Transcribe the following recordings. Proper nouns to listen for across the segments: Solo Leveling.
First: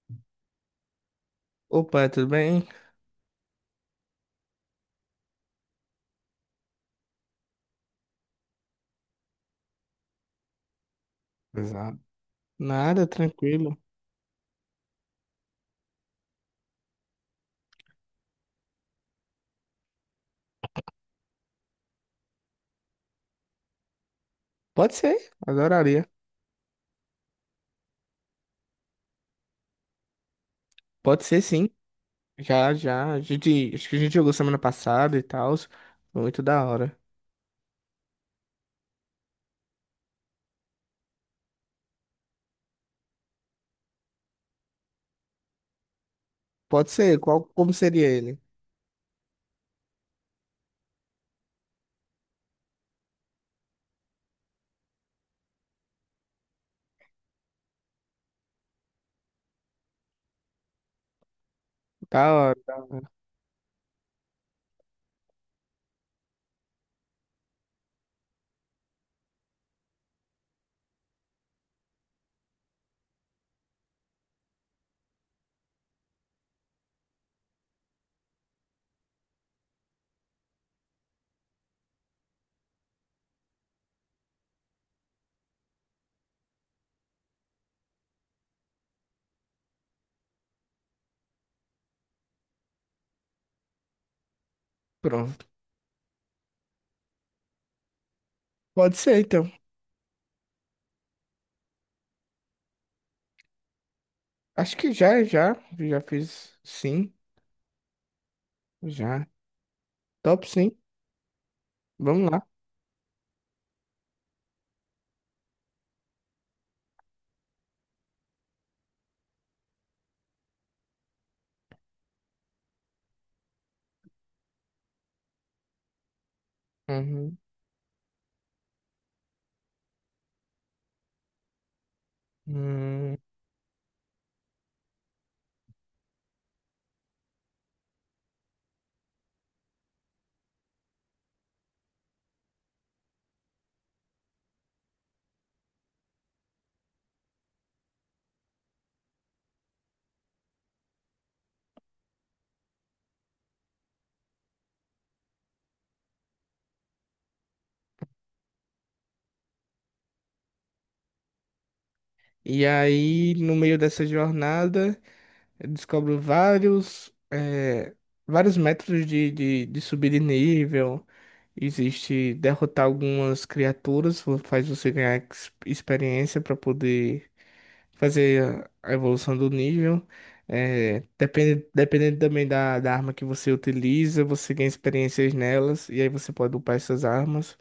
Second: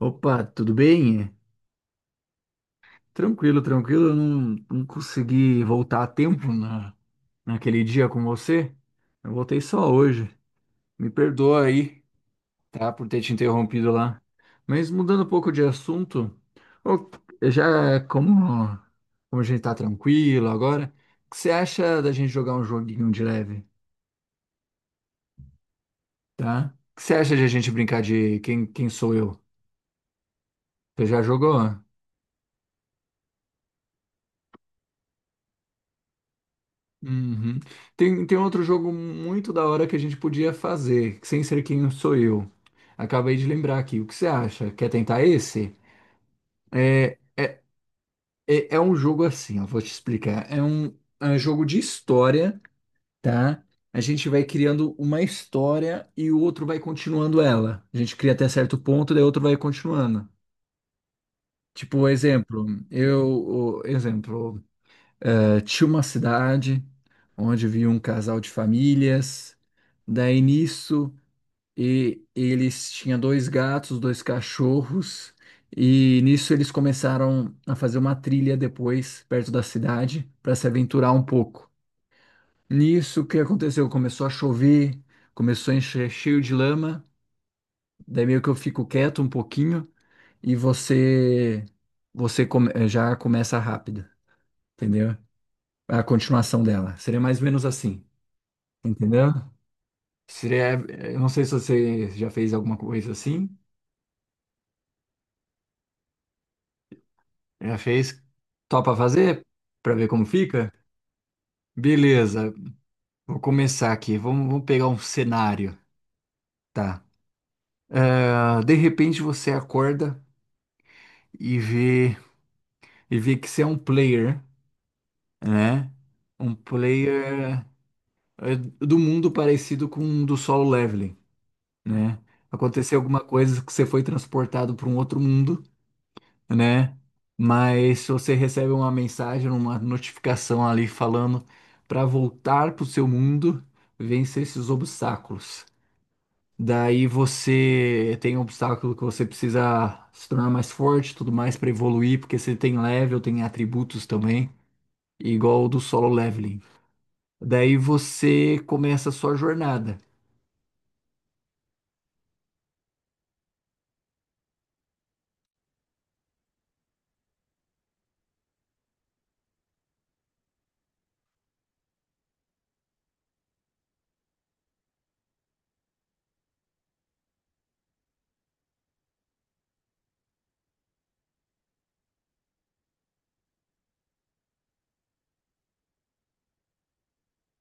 Opa, tudo bem? Opa, tudo bem? Tranquilo, tranquilo. Eu não consegui voltar a tempo naquele dia com você. Eu voltei só hoje. Me perdoa Exato. aí, tá? Nada, Por ter te tranquilo. interrompido lá. Mas mudando um pouco de assunto, ô, já como, como a gente tá tranquilo agora, o que você acha da gente jogar um joguinho de leve, Pode ser, adoraria. tá? O que você acha de a gente brincar de quem sou eu? Você já Pode ser, jogou? sim. Já, já. A gente, acho que a gente jogou semana passada e tal. Muito da hora. Uhum. Tem outro jogo muito da hora que a gente podia fazer, sem ser quem sou eu. Acabei de lembrar aqui. O que você acha? Quer tentar esse? Pode É, ser, qual, é, como seria ele? é um jogo assim, eu vou te explicar. É um jogo de história, tá? A gente vai criando uma história e o outro vai continuando ela. A gente cria até certo ponto, daí o outro vai continuando. Tipo, Da hora. exemplo, exemplo, tinha uma cidade onde vivia um casal de famílias. Daí nisso, e eles tinham dois gatos, dois cachorros, e nisso eles começaram a fazer uma trilha depois, perto da cidade, para se aventurar um pouco. Nisso, o que aconteceu? Começou a chover, começou a encher cheio de lama. Daí meio que eu fico quieto um pouquinho e você já começa rápido, entendeu? Pronto. A continuação dela. Seria mais ou menos assim. Pode ser, Entendeu? então. Seria, eu não sei se você já fez alguma coisa assim. Acho que já, já. Já fiz sim. Já fez? Topa Já. fazer para ver como Top, fica? sim. Vamos lá. Beleza, vou começar aqui. Vamos pegar um cenário, tá? Ah, de repente você acorda e vê e vê que você é um player, né? Um Uhum. player do mundo parecido com um do Solo Leveling, né? Aconteceu Hum. alguma coisa que você foi transportado para um outro mundo, né? Mas se você recebe uma mensagem, uma notificação ali falando para voltar para o seu mundo, vencer esses obstáculos. Daí você tem um obstáculo que você precisa se tornar mais forte, tudo mais para evoluir, porque você tem level, tem atributos também, igual o do Solo Leveling. Daí você começa a sua jornada. E aí, no meio dessa jornada. Eu descobro vários, vários métodos de subir de nível. Existe derrotar algumas criaturas, faz você ganhar experiência para poder fazer a evolução do nível. É, depende, dependendo também da arma que você utiliza, você ganha experiências nelas, e aí você pode upar essas armas.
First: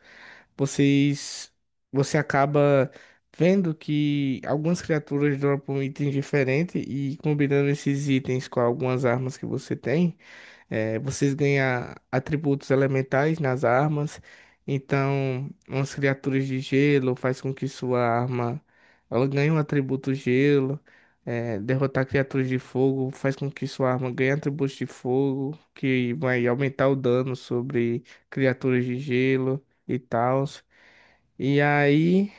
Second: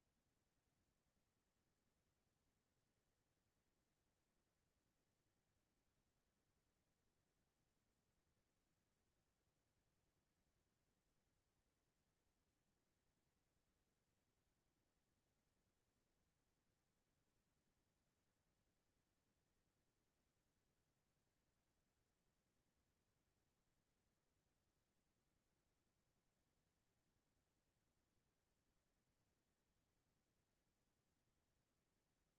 Vocês, você acaba vendo que algumas criaturas dropam itens diferentes, e combinando esses itens com algumas armas que você tem, é, vocês ganham atributos elementais nas armas. Então, umas criaturas de gelo faz com que sua arma ela ganha um atributo gelo, é, derrotar criaturas de fogo faz com que sua arma ganhe atributos de fogo, que vai aumentar o dano sobre criaturas de gelo e tal. E aí,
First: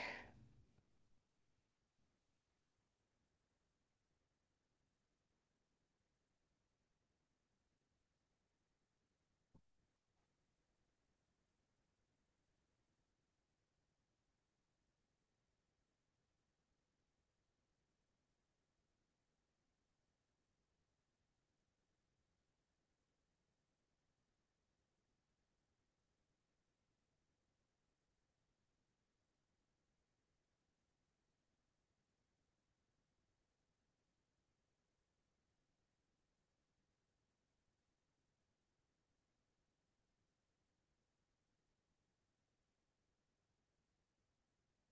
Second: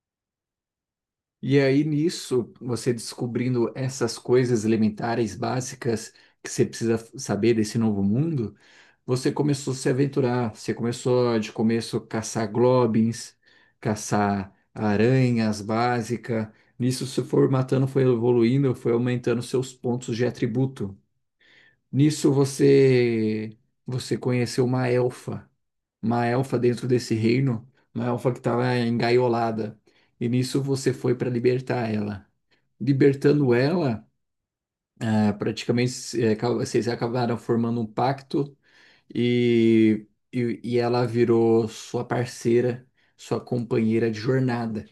E aí, nisso, você descobrindo essas coisas elementares, básicas, que você precisa saber desse novo mundo, você começou a se aventurar. Você começou, de começo, caçar globins, caçar aranhas básicas. Nisso, você foi matando, foi evoluindo, foi aumentando seus pontos de atributo. Nisso, você conheceu uma elfa. Uma elfa dentro desse reino, uma elfa que estava engaiolada. E nisso, você foi para libertar ela, libertando ela, ah, praticamente vocês acabaram formando um pacto e, e ela virou sua parceira, sua companheira de jornada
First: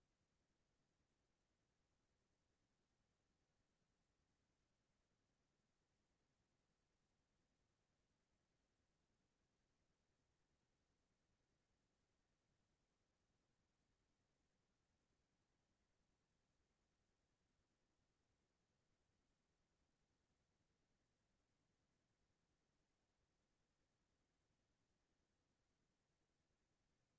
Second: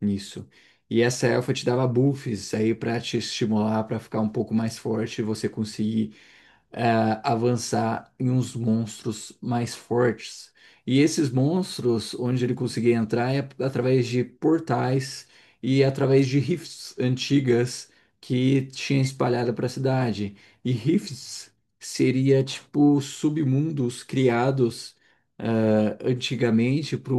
nisso. E essa elfa te dava buffs aí para te estimular, para ficar um pouco mais forte, e você conseguir eh, avançar em uns monstros mais fortes. E esses monstros, onde ele conseguia entrar, é através de portais e através de rifts antigas que tinha espalhada para a cidade. E rifts seria tipo submundos criados antigamente para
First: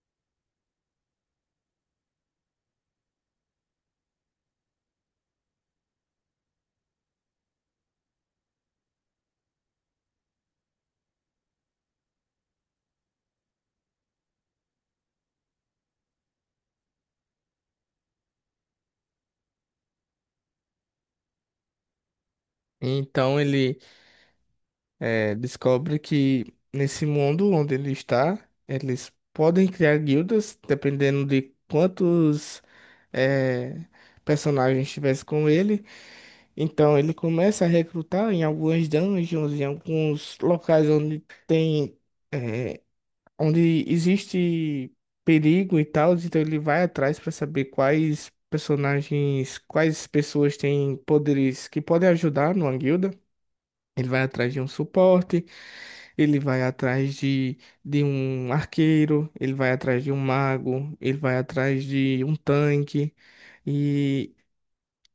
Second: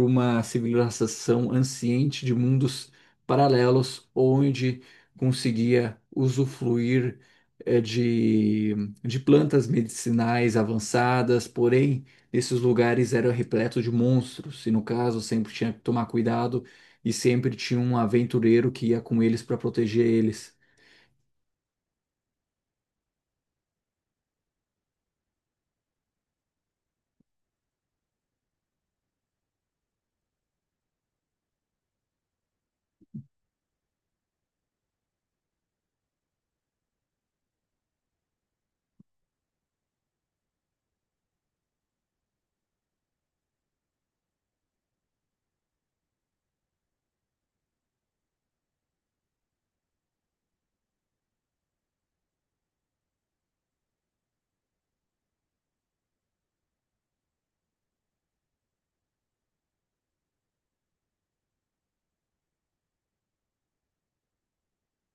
uma civilização anciente de mundos paralelos, onde conseguia usufruir eh, de, de plantas medicinais avançadas, porém, esses lugares eram repletos de monstros, e no caso, sempre tinha que tomar cuidado e sempre tinha um aventureiro que ia com eles para proteger eles. então ele é, descobre que nesse mundo onde ele está, eles podem criar guildas, dependendo de quantos é, personagens tivesse com ele. Então ele começa a recrutar em algumas dungeons, em alguns locais onde tem, eh, onde existe perigo e tal, então ele vai atrás para saber quais personagens, quais pessoas têm poderes que podem ajudar numa guilda. Ele vai atrás de um suporte, ele vai atrás de um arqueiro, ele vai atrás de um mago, ele vai atrás de um tanque.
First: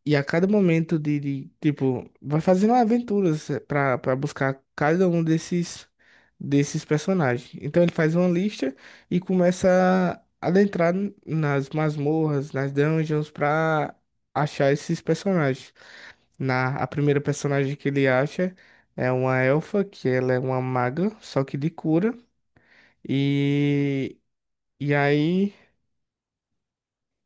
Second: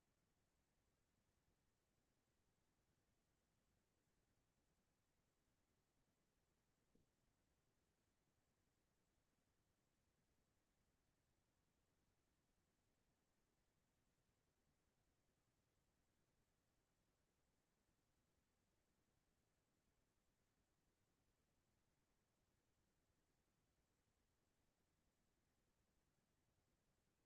E a cada momento tipo, vai fazendo aventuras pra para buscar cada um desses desses personagens. Então ele faz uma lista e começa a adentrar nas masmorras, nas dungeons pra achar esses personagens. Na A primeira personagem que ele acha é uma elfa, que ela é uma maga, só que de cura. E e aí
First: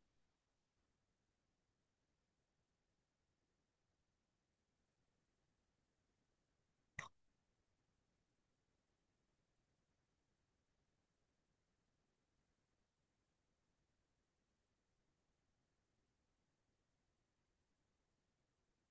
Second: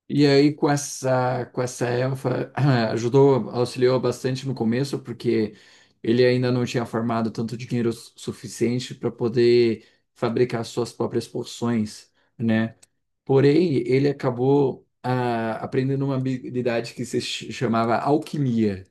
E aí, com essa elfa, ajudou, auxiliou bastante no começo, porque ele ainda não tinha farmado tanto dinheiro suficiente para poder fabricar suas próprias poções, né? Porém, ele acabou ah, aprendendo uma habilidade que se chamava alquimia.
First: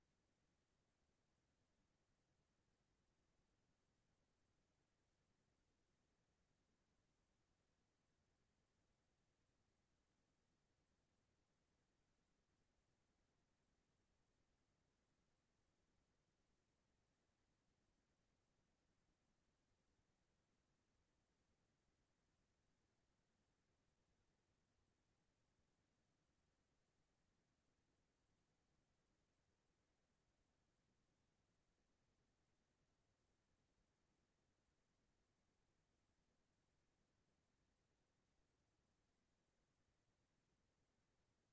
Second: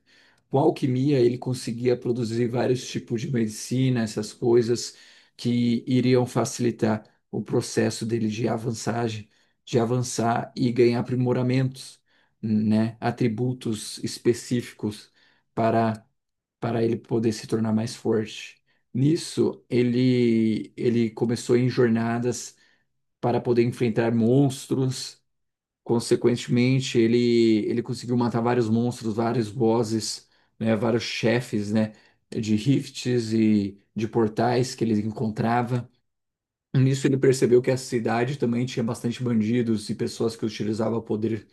Com alquimia, ele conseguia produzir vários tipos de medicina, essas coisas que iriam facilitar o processo dele de avançagem, de avançar e ganhar aprimoramentos, né? Atributos específicos para, para ele poder se tornar mais forte. Nisso, ele começou em jornadas para poder enfrentar monstros. Consequentemente, ele conseguiu matar vários monstros, vários bosses, né, vários chefes, né, de rifts e de portais que ele encontrava. Nisso ele percebeu que a cidade também tinha bastante bandidos e pessoas que utilizavam o poder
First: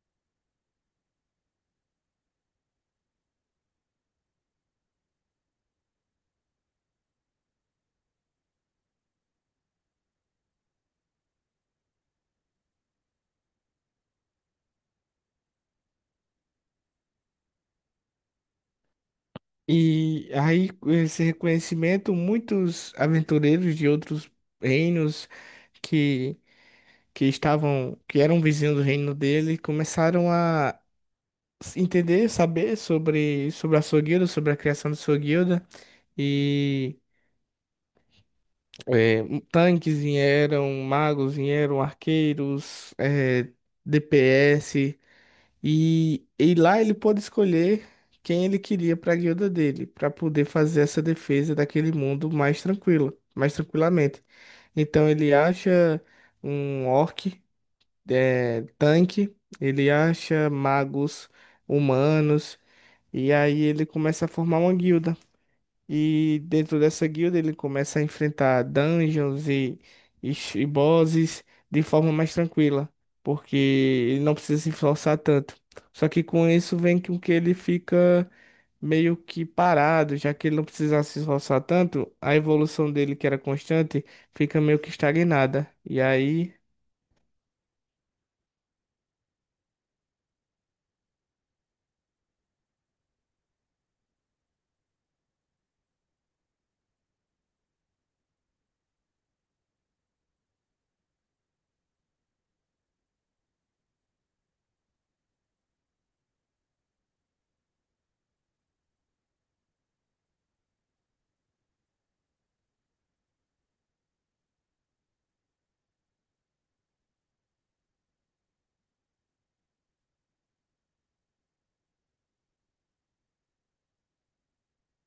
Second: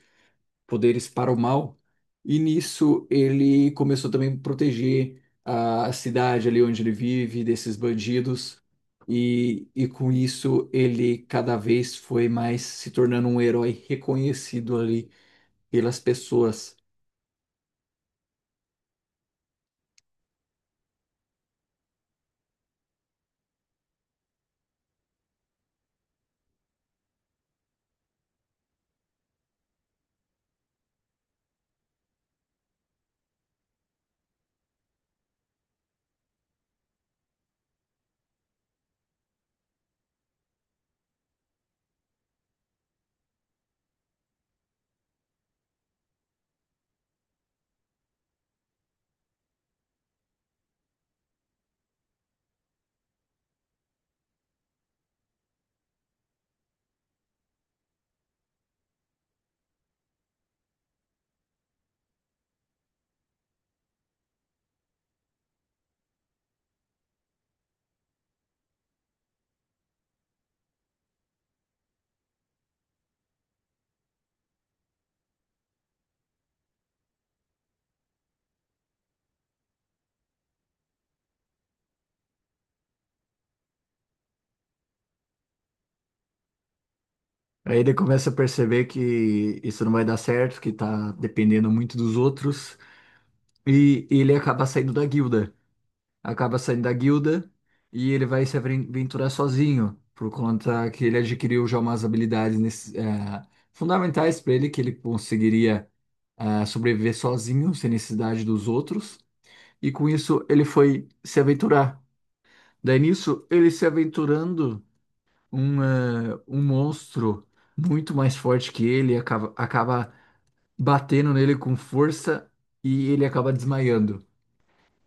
poderes para o mal. E nisso ele começou também a proteger a cidade ali onde ele vive desses bandidos. E com isso ele cada vez foi mais se tornando um herói reconhecido ali pelas pessoas. E aí, com esse reconhecimento, muitos aventureiros de outros reinos que, que estavam, que eram vizinhos do reino dele, começaram a entender, saber sobre, sobre a sua guilda, sobre a criação da sua guilda. E é, tanques vieram, magos vieram, arqueiros, é, DPS. E lá ele pôde escolher quem ele queria para a guilda dele, para poder fazer essa defesa daquele mundo mais tranquilo, mais tranquilamente. Então ele acha um orc, é, tanque, ele acha magos humanos, e aí ele começa a formar uma guilda. E dentro dessa guilda ele começa a enfrentar dungeons e, e bosses de forma mais tranquila, porque ele não precisa se esforçar tanto. Só que com isso vem com que ele fica meio que parado, já que ele não precisava se esforçar tanto, a evolução dele, que era constante, fica meio que estagnada. E aí, Aí ele começa a perceber que isso não vai dar certo, que tá dependendo muito dos outros, e ele acaba saindo da guilda. Acaba saindo da guilda e ele vai se aventurar sozinho, por conta que ele adquiriu já umas habilidades fundamentais para ele, que ele conseguiria sobreviver sozinho, sem necessidade dos outros, e com isso ele foi se aventurar. Daí nisso, ele se aventurando, um monstro muito mais forte que ele acaba batendo nele com força e ele acaba desmaiando.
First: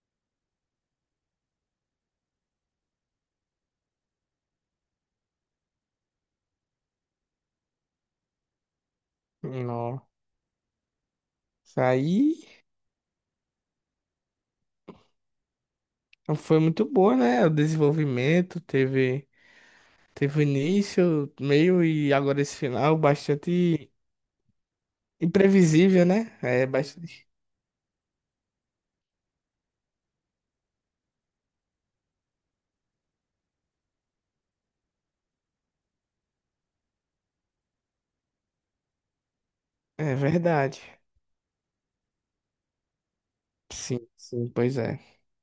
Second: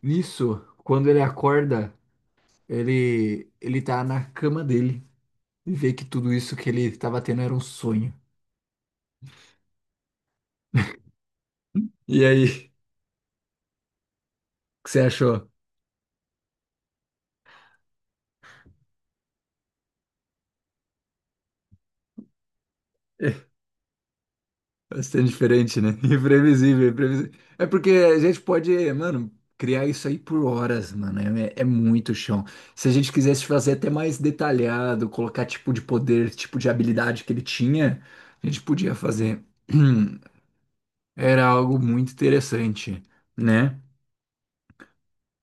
Nisso, quando ele acorda, ele tá na cama dele e vê que tudo isso que ele tava tendo era um sonho. nossa, E aí aí, o que você achou? foi muito boa, né? O desenvolvimento teve, teve o início, meio e agora esse final É bastante. bastante diferente, né? Imprevisível, né? É Imprevisível, bastante. imprevisível. É porque a gente pode, mano, criar isso aí por horas, mano. É, é muito chão. Se a gente quisesse fazer até mais detalhado, colocar tipo de poder, tipo de habilidade que ele tinha, a gente podia fazer. É verdade. Era algo muito interessante, né? Sim, sim, pois é.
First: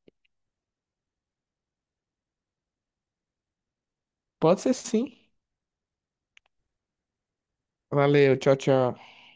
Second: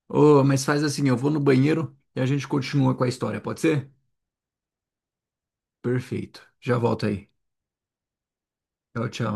Ô, mas faz assim, eu vou no banheiro e a gente continua com a história, pode ser? Pode ser sim. Perfeito. Já volto aí. Valeu, tchau, tchau. Tchau, tchau.